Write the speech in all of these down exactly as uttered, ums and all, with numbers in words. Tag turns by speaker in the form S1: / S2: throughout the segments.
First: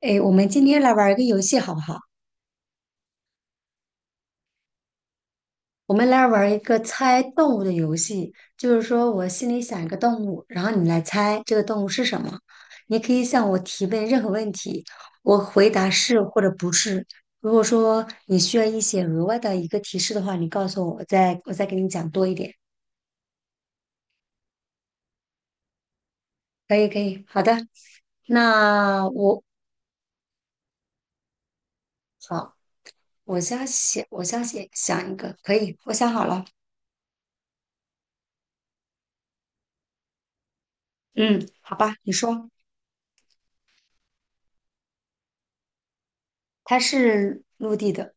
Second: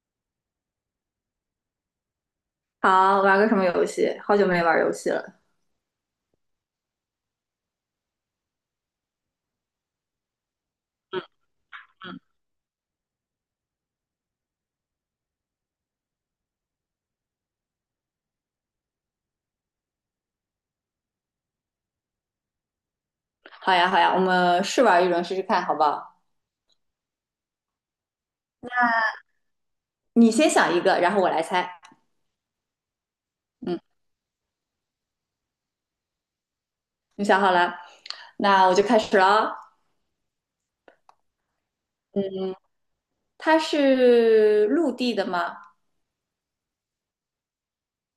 S1: 哎，我们今天来玩儿一个游戏好不好？
S2: 好，玩个什么游戏？好久没玩游戏了。
S1: 我们来玩儿一个猜动物的游戏，就是说我心里想一个动物，然后你来猜这个动物是什么。你可以向我提问任何问题，我回答是或者不是。如果说你需要一些额外的一个提示的话，你告诉我，我再我再给你讲多一点。
S2: 好呀，好呀，我们试玩一轮试试看，好不好？
S1: 可以，可以，好的。那我
S2: 你先想一个，然后我来猜。
S1: 好，我先
S2: 嗯，
S1: 写，我先写想一个，可以，我想好了。
S2: 你想好了，那我就开始了哦。
S1: 嗯，好吧，你说，
S2: 嗯，它是陆地的吗？
S1: 它是陆地的。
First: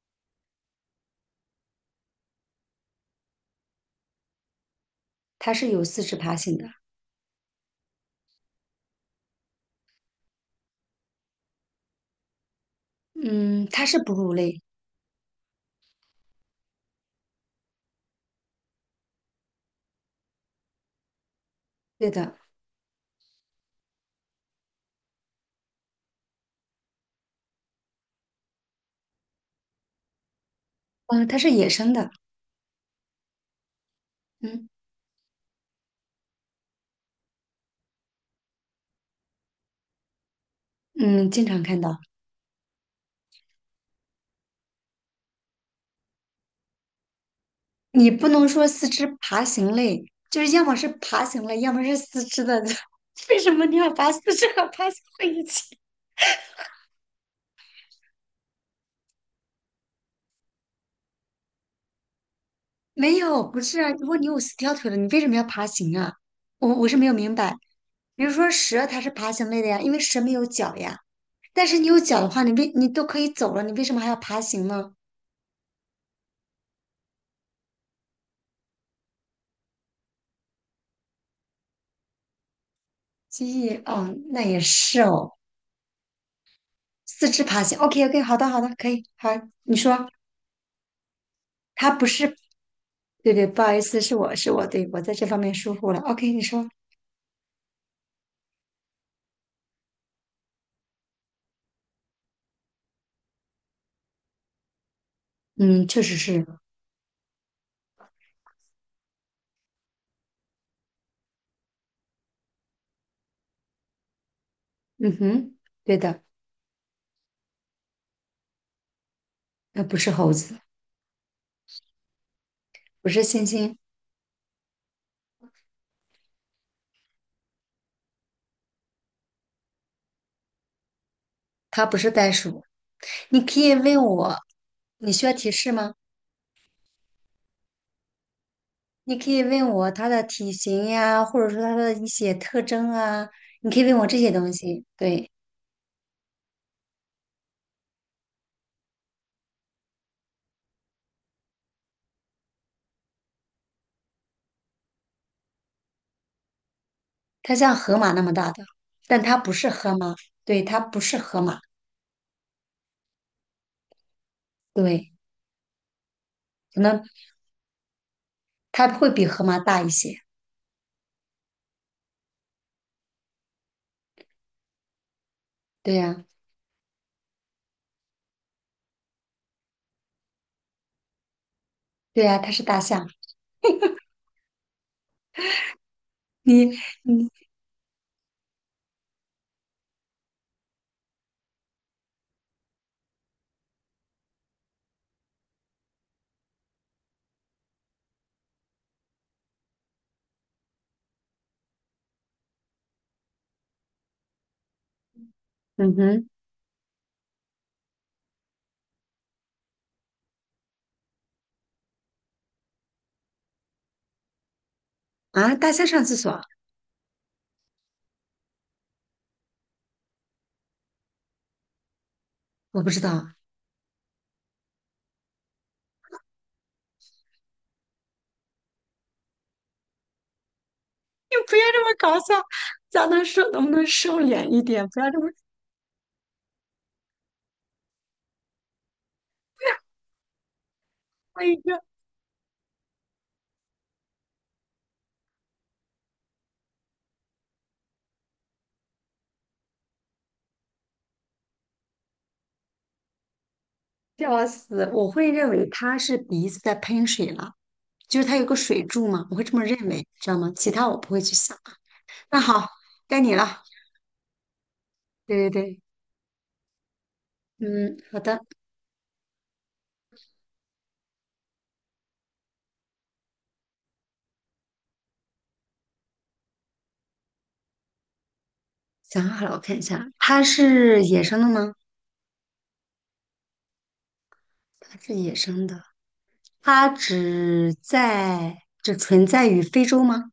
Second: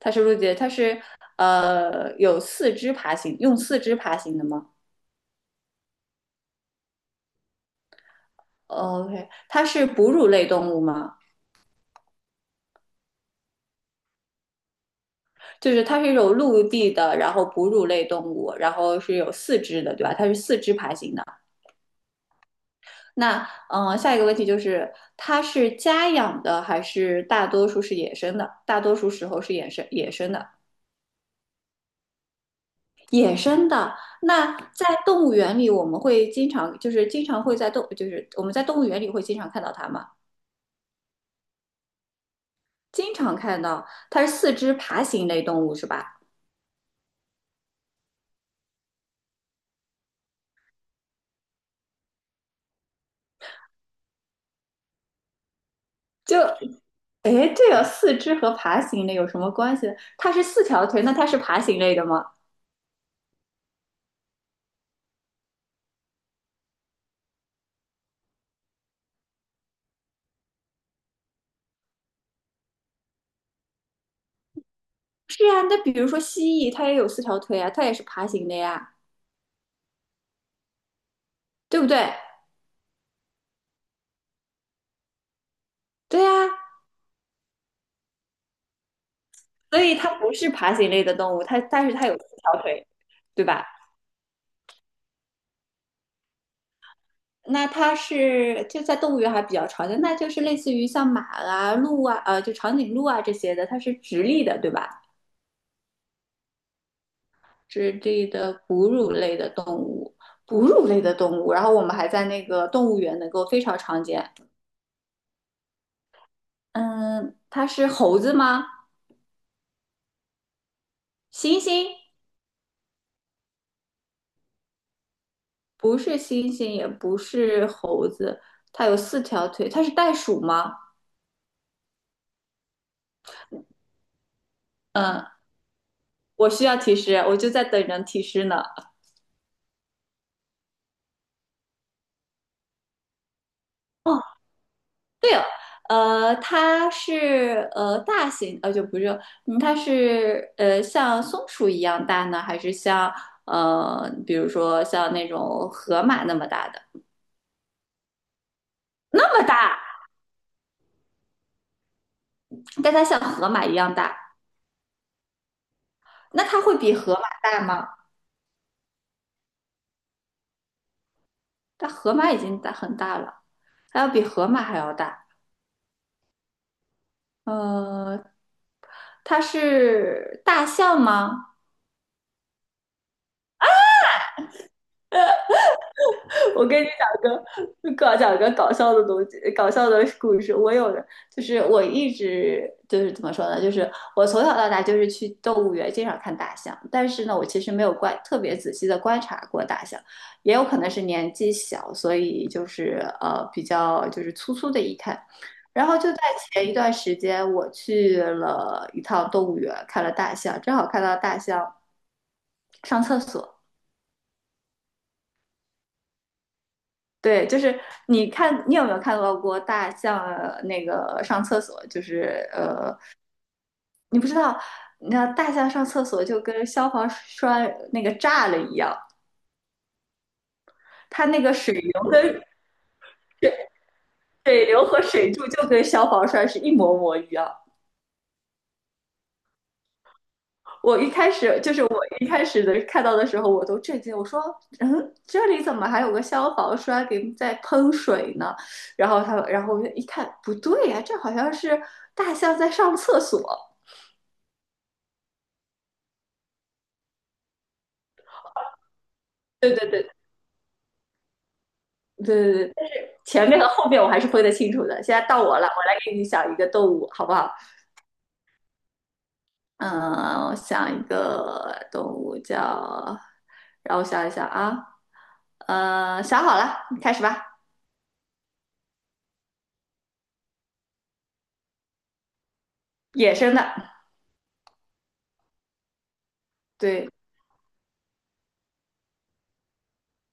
S2: 它是陆地的，它是呃有四肢爬行，用四肢爬行的吗
S1: 它是有四肢爬行的。
S2: ？OK，它是哺乳类动物吗？
S1: 嗯，它是哺乳类。
S2: 就是它是一种陆地的，然后哺乳类动物，然后是有四肢的，对吧？它是四肢爬行的。
S1: 对的。
S2: 那嗯、呃下一个问题就是，它是家养的还是大多数是野生的？大多数时候是野生野生的，
S1: 嗯，它是野生的。
S2: 野生的。那
S1: 嗯
S2: 在动物园里，我们会经常就是经常会在动就是我们在动物园里会经常看到它吗？
S1: 嗯，经常看到。
S2: 经常看到，它是四肢爬行类动物是吧？
S1: 你不能说四肢爬行类，就是要么是爬行类，要么是四肢的。为什么你要把四肢和爬行在一起？
S2: 就诶，这个四肢和爬行类有什么关系呢？它是四条腿，那它是爬行类的吗？
S1: 没有，不是啊。如果你有四条腿了，你为什么要爬行啊？我我是没有明白。比如说蛇，它是爬行类的呀，因为蛇没有脚呀。但是你有脚的话，你为你都可以走了，你为什么还要爬行呢？
S2: 是啊，那比如说蜥蜴，它也有四条腿啊，它也是爬行的呀，对不对？
S1: 蜥蜴，哦，那也是哦。
S2: 对呀，
S1: 四肢爬行。OK OK，好的好的，可以好，你
S2: 所以
S1: 说
S2: 它不是爬行类的动物，它但
S1: 它
S2: 是
S1: 不
S2: 它有四
S1: 是。
S2: 条腿，
S1: 对对，
S2: 对
S1: 不
S2: 吧？
S1: 好意思，是我是我，对，我在这方面疏忽了。OK，你说。
S2: 那它是就在动物园还比较常见，那就是类似于像马啊、鹿啊、呃，就长颈鹿啊这些的，它是直立的，对吧？
S1: 嗯，确实是。
S2: 直立的哺乳类的动物，哺乳类的动物。然后我们还在那个动物园能够非常常见。
S1: 嗯哼。对的。
S2: 嗯，它是猴子吗？
S1: 那不是猴子。
S2: 猩猩，
S1: 不是猩猩。
S2: 不是猩猩，也不是猴子，它有四条腿，它是袋鼠吗？
S1: 它不是袋鼠。你可以问我，你
S2: 嗯，
S1: 需要提示吗？
S2: 我需要提示，我就在等人提示呢。
S1: 你可以问我它的体型呀，或者说它的一些特征啊，你可以问我
S2: 哦，
S1: 这些东西。对，
S2: 呃，它是呃大型，呃就不是，嗯，它是呃像松鼠一样大呢，还是像呃比如说像那种河马那么大的？
S1: 它像河马那么大的，但
S2: 那
S1: 它
S2: 么
S1: 不是
S2: 大，
S1: 河马。对，它不是河马。
S2: 但它像河马一样大，
S1: 对，
S2: 那它会
S1: 可
S2: 比
S1: 能
S2: 河马大吗？
S1: 它会比河马大一些。
S2: 但河马已经大很大了，它要比河马还要大。
S1: 对呀、
S2: 呃，它是大象吗？
S1: 对呀、它是大象。
S2: 我
S1: 你
S2: 跟你讲
S1: 你
S2: 个搞讲个搞笑的东西，搞笑的故事。我有的就是我一直就是怎么说呢，就是我从小到大就是去动物园经常看大象，但是呢，我其实没有观特别仔细的观察过大象，也有可能是年纪小，所以就是呃比较就是粗粗的一看。然
S1: 嗯
S2: 后就在
S1: 哼。
S2: 前一段时间，我去了一趟动物园，看了大象，正好看到大象上厕所。
S1: 啊，大象上厕所。
S2: 对，就是你看，你有没有看到过大象呃那个上厕所？就是
S1: 我
S2: 呃，
S1: 不知道。
S2: 你不知道，你知道大象上厕所就跟消防栓那个炸了一样，它
S1: 你
S2: 那个
S1: 不要
S2: 水
S1: 这么
S2: 流
S1: 搞
S2: 跟
S1: 笑，咱能收能不能收敛一
S2: 水流
S1: 点？不
S2: 和
S1: 要这么
S2: 水柱就跟消防栓是一模模一样。我一开
S1: 哎
S2: 始就
S1: 呀，
S2: 是我一开始的看到的时候，我都震惊，我说，嗯，这里怎么还有个消防栓给在喷水呢？然后他，然后我就一看，不对呀、这好像是大象在上厕所。
S1: 笑死！我会认为它是鼻子在喷水了，就是它有个水柱嘛，我会这么
S2: 对
S1: 认
S2: 对
S1: 为，
S2: 对。
S1: 知道吗？其他我不会去想。
S2: 对
S1: 那
S2: 对
S1: 好，
S2: 对，但是
S1: 该你
S2: 前面
S1: 了。
S2: 和后面我还是分得清楚的。现在到
S1: 对对
S2: 我了，
S1: 对。
S2: 我来给你想一个动物，好不好？
S1: 嗯，好的。
S2: 嗯，我想一个动物叫，让我想一想啊，呃，想好了，你开始吧。
S1: 想好了，我看一下，它是野生的吗？
S2: 野生的，
S1: 它是野生的。它
S2: 对，
S1: 只在只存在于非洲吗？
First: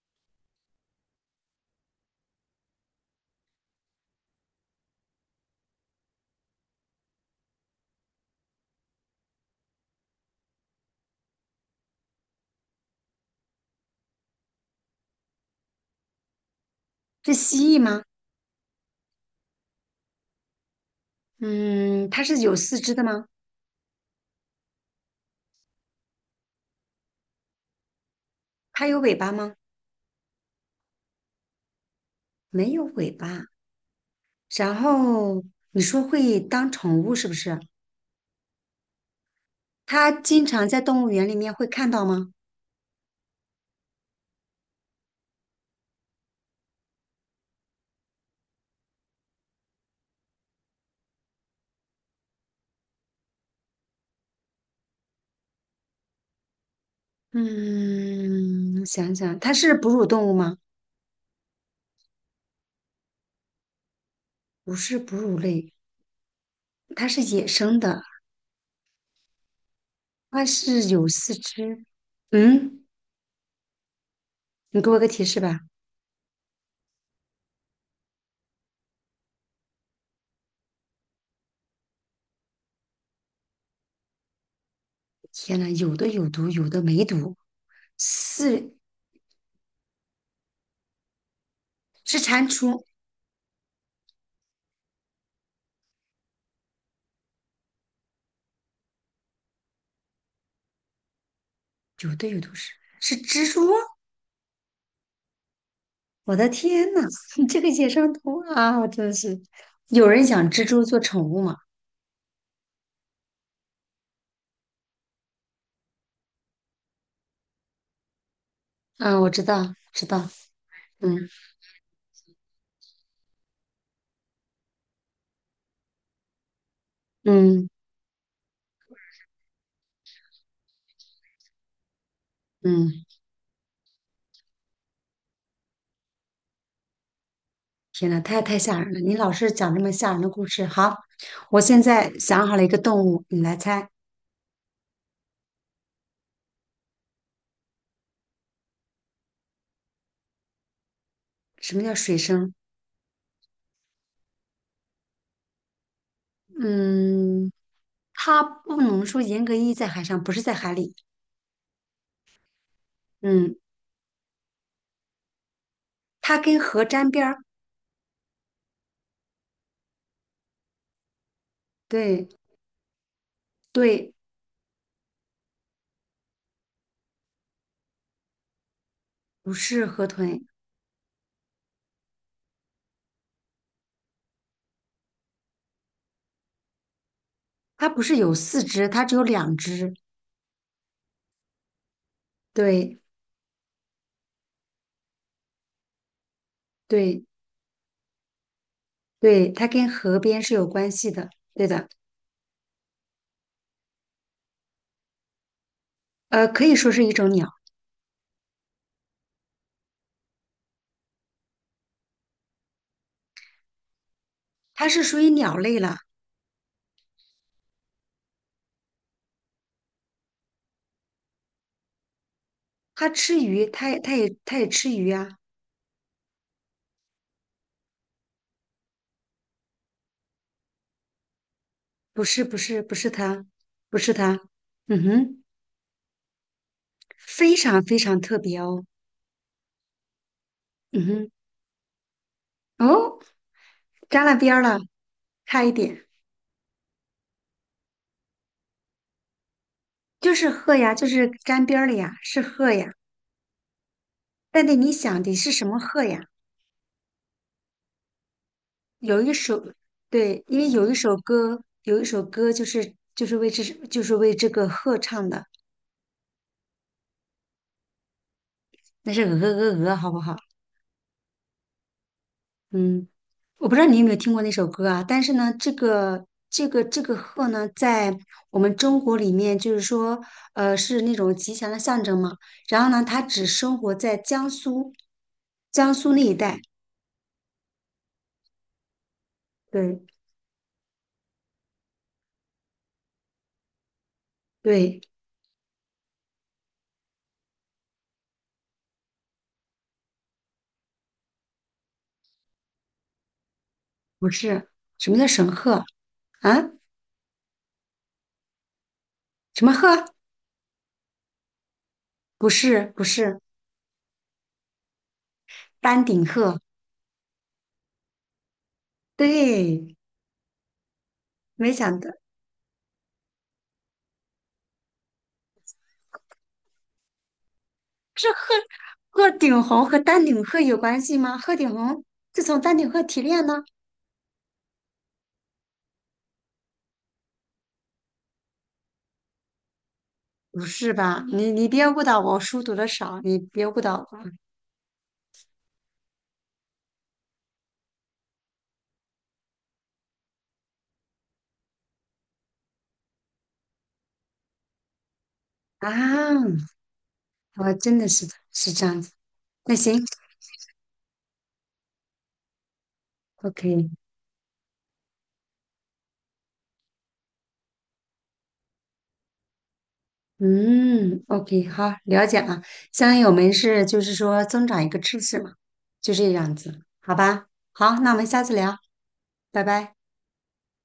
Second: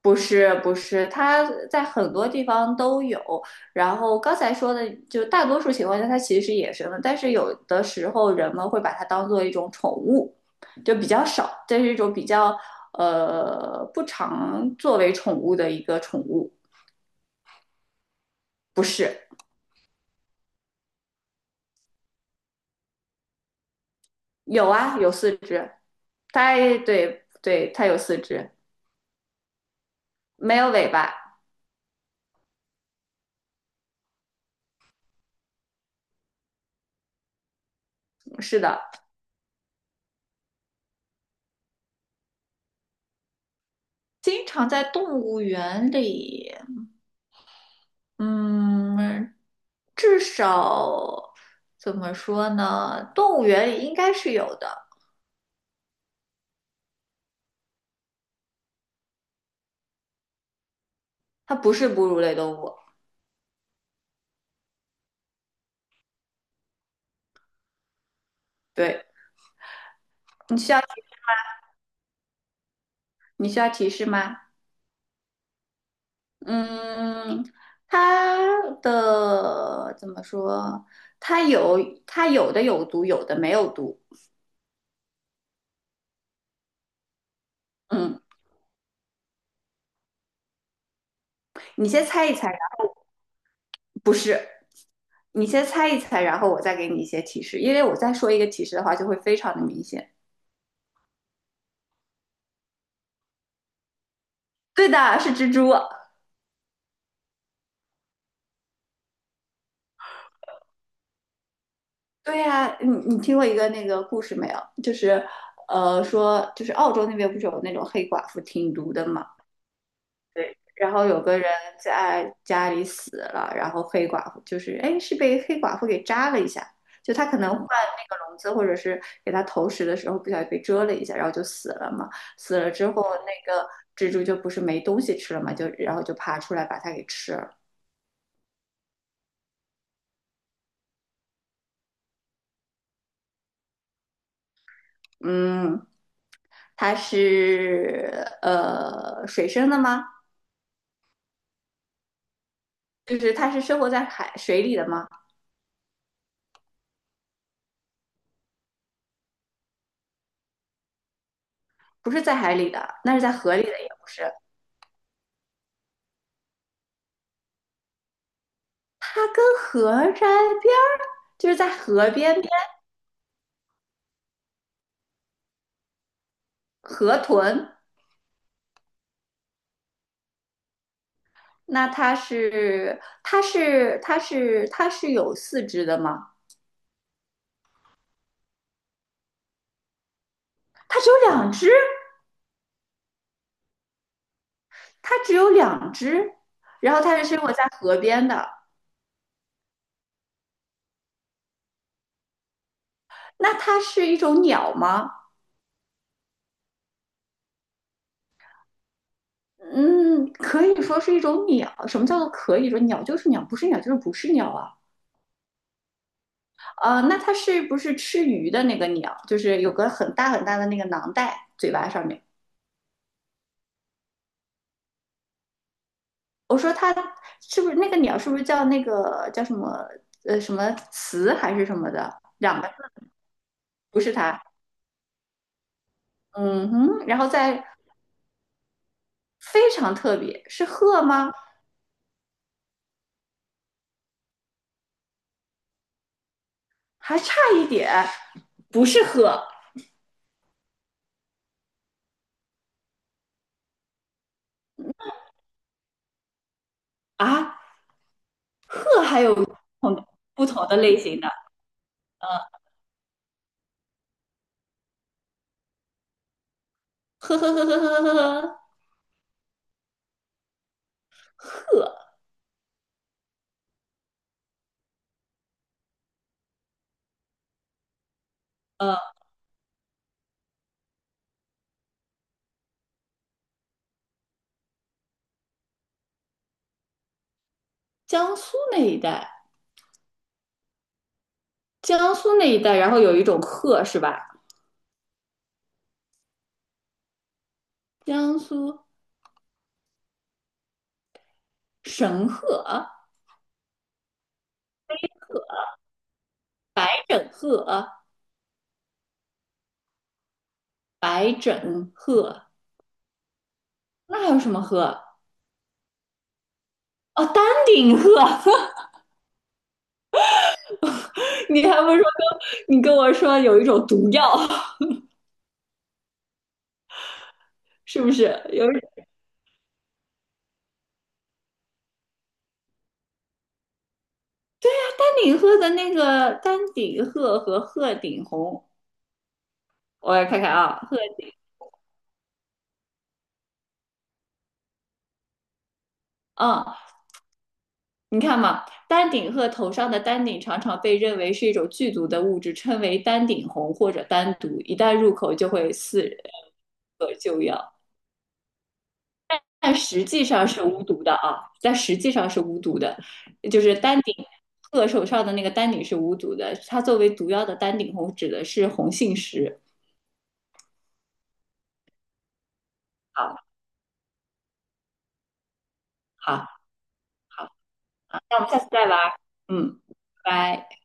S2: 不是不是，它在很多地方都有。然后刚才说的，就大多数情况下它其实是野生的，但是有的时候人们会把它当做一种宠物，就比较少，这是一种比较呃不常作为宠物的一个宠物。
S1: 是蜥蜴吗？
S2: 不是，
S1: 嗯，它是有四肢的吗？
S2: 有啊，有四只。它对对，它有四只，
S1: 它有尾巴吗？
S2: 没有尾巴。
S1: 没有尾巴。然后你说会当宠物是不是？
S2: 是的，
S1: 它经常在动物园里面会看到吗？
S2: 经常在动物园里，嗯。至少怎么说呢？动物园里应该是有的，
S1: 嗯，想想，它是哺乳动物吗？
S2: 它不是哺乳类动物。
S1: 不是哺乳类，它是野生的，
S2: 对，
S1: 它
S2: 你需要
S1: 是有四肢。嗯，
S2: 你需要提示吗？
S1: 你给我个提示吧。
S2: 嗯，它的怎么说？它有它有的有毒，有的没有毒。
S1: 天呐，有的有毒，有的没毒。
S2: 嗯，
S1: 四
S2: 你先
S1: 是
S2: 猜一
S1: 蟾
S2: 猜，然
S1: 蜍，
S2: 后不是，你先猜一猜，然后我再给你一些提示，因为我再说一个提示的话就会非常的明显。
S1: 有的有都是是蜘蛛。
S2: 对的，是蜘蛛。
S1: 我的天呐，你这个野生动物啊，我真的是。有人养蜘蛛做宠物吗？
S2: 对呀、你你听过一个那个故事没有？就是，呃，说就是澳洲那边不是有那种黑寡妇挺毒的
S1: 嗯，
S2: 嘛？
S1: 我知道，知道。
S2: 然后有
S1: 嗯
S2: 个人在家里死了，然后黑寡妇就是哎是被黑寡妇给扎了一下，就他可能换
S1: 嗯
S2: 那个笼子或者是给他投食的时候不小心被蛰了一下，然后就死了嘛。死了之后
S1: 嗯，
S2: 那个蜘蛛就不是没东西吃了嘛，就然后就爬出来把它给吃了。
S1: 天呐，太太吓人了！你老是讲这么吓人的故事。好，我现在想好了一个动物，你来猜。
S2: 嗯，它是呃水生的吗？
S1: 什么叫水生？
S2: 就是它是生活在海水里的吗？
S1: 嗯，它不能说严格意义在海上，不是在海里。
S2: 不是在海里的，那是在
S1: 嗯，
S2: 河里的，也不是。
S1: 它跟河沾边儿。
S2: 它跟河沾边儿，就是在河
S1: 对
S2: 边边
S1: 对，
S2: 河豚。
S1: 不是河豚，
S2: 那它是它是它是它是有四肢的吗？
S1: 它不是有四肢，它只有两只。
S2: 它只有两只，
S1: 对
S2: 它只有两只。然后它
S1: 对
S2: 是生活在河边的。
S1: 对，它跟河边是有关系的。对的。
S2: 那它是一种鸟吗？
S1: 呃，可以说是一种鸟。
S2: 嗯，可以说是一种鸟。什么叫做可以说鸟就是鸟，不是鸟就是不是鸟啊？
S1: 它是属于鸟类了。
S2: 呃，那它是不是吃鱼的那个鸟？就是有个很大很大的那个囊袋，嘴巴上面。
S1: 它吃鱼，它也它也它也吃鱼啊。
S2: 我说它是不是那个鸟？是不是叫那个叫什么呃什么雌还是什么的？
S1: 不是不
S2: 两个
S1: 是不是它。不
S2: 不
S1: 是
S2: 是
S1: 它。
S2: 它，
S1: 嗯哼。
S2: 嗯哼。然后
S1: 非
S2: 再
S1: 常非常特别哦。
S2: 非常特别，是鹤
S1: 嗯
S2: 吗？
S1: 哼。哦，沾了边儿了，差一点。
S2: 还差一点，不是鹤
S1: 就是鹤呀，就是沾边儿了呀，是鹤呀，但得你想的是什么鹤呀？
S2: 啊，鹤
S1: 有
S2: 还
S1: 一
S2: 有不
S1: 首，
S2: 同的
S1: 对，
S2: 不
S1: 因
S2: 同
S1: 为
S2: 的
S1: 有一
S2: 类
S1: 首
S2: 型的，
S1: 歌，有一首
S2: 嗯，
S1: 歌就是就是为这就是为这个鹤唱的。
S2: 呵呵呵呵呵呵呵呵，
S1: 那是鹅鹅鹅，好不好？
S2: 鹤，
S1: 嗯，我不知道你有没有听过那首歌啊，但是呢，这个这个这个鹤呢，在我们
S2: 呃，
S1: 中国里面，就是说，呃，是那种吉祥的象征嘛。然后呢，它只生活在江苏，江苏那一带。
S2: 江苏那一带，
S1: 对
S2: 江苏那一带，然后有一种鹤是吧？
S1: 对，
S2: 江苏神鹤、
S1: 不是，什么叫神鹤啊？
S2: 白枕鹤、
S1: 什么鹤？
S2: 白枕鹤，
S1: 不是不是，
S2: 那还有什么鹤啊？
S1: 丹顶鹤。
S2: 哦，丹顶鹤，
S1: 对，
S2: 你
S1: 没
S2: 还不说
S1: 想到
S2: 跟你跟我说有一种毒药，是不是？有
S1: 鹤顶红和丹顶鹤有关系吗？鹤顶红是从丹顶鹤提炼呢？
S2: 丹顶鹤的那个丹顶鹤和鹤顶红，我来看看
S1: 不
S2: 啊，
S1: 是
S2: 鹤
S1: 吧？
S2: 顶
S1: 你你别误导我，我书读的少，你别误导我
S2: 啊，嗯，你看嘛，丹顶鹤头上的丹顶常常被认为是一种剧毒的物质，称为丹顶红或者丹毒，一旦入口就会死人
S1: 啊！
S2: 和救
S1: 我
S2: 药。
S1: 真的是是这样子。那
S2: 但
S1: 行
S2: 实际上是无毒的啊，但实际上是无毒的，就是
S1: ，OK。
S2: 丹顶鹤手上的那个丹顶是无毒的，它作为毒药的丹顶红指的是红杏石。
S1: 嗯，OK，好，了解了。相当于我
S2: 好，
S1: 们是就是说增长一个知识嘛，就这
S2: 好，
S1: 样子，好吧？
S2: 好，
S1: 好，那我们
S2: 那我
S1: 下
S2: 们
S1: 次
S2: 下次
S1: 聊。
S2: 再玩儿
S1: 拜
S2: 嗯，
S1: 拜。
S2: 拜拜。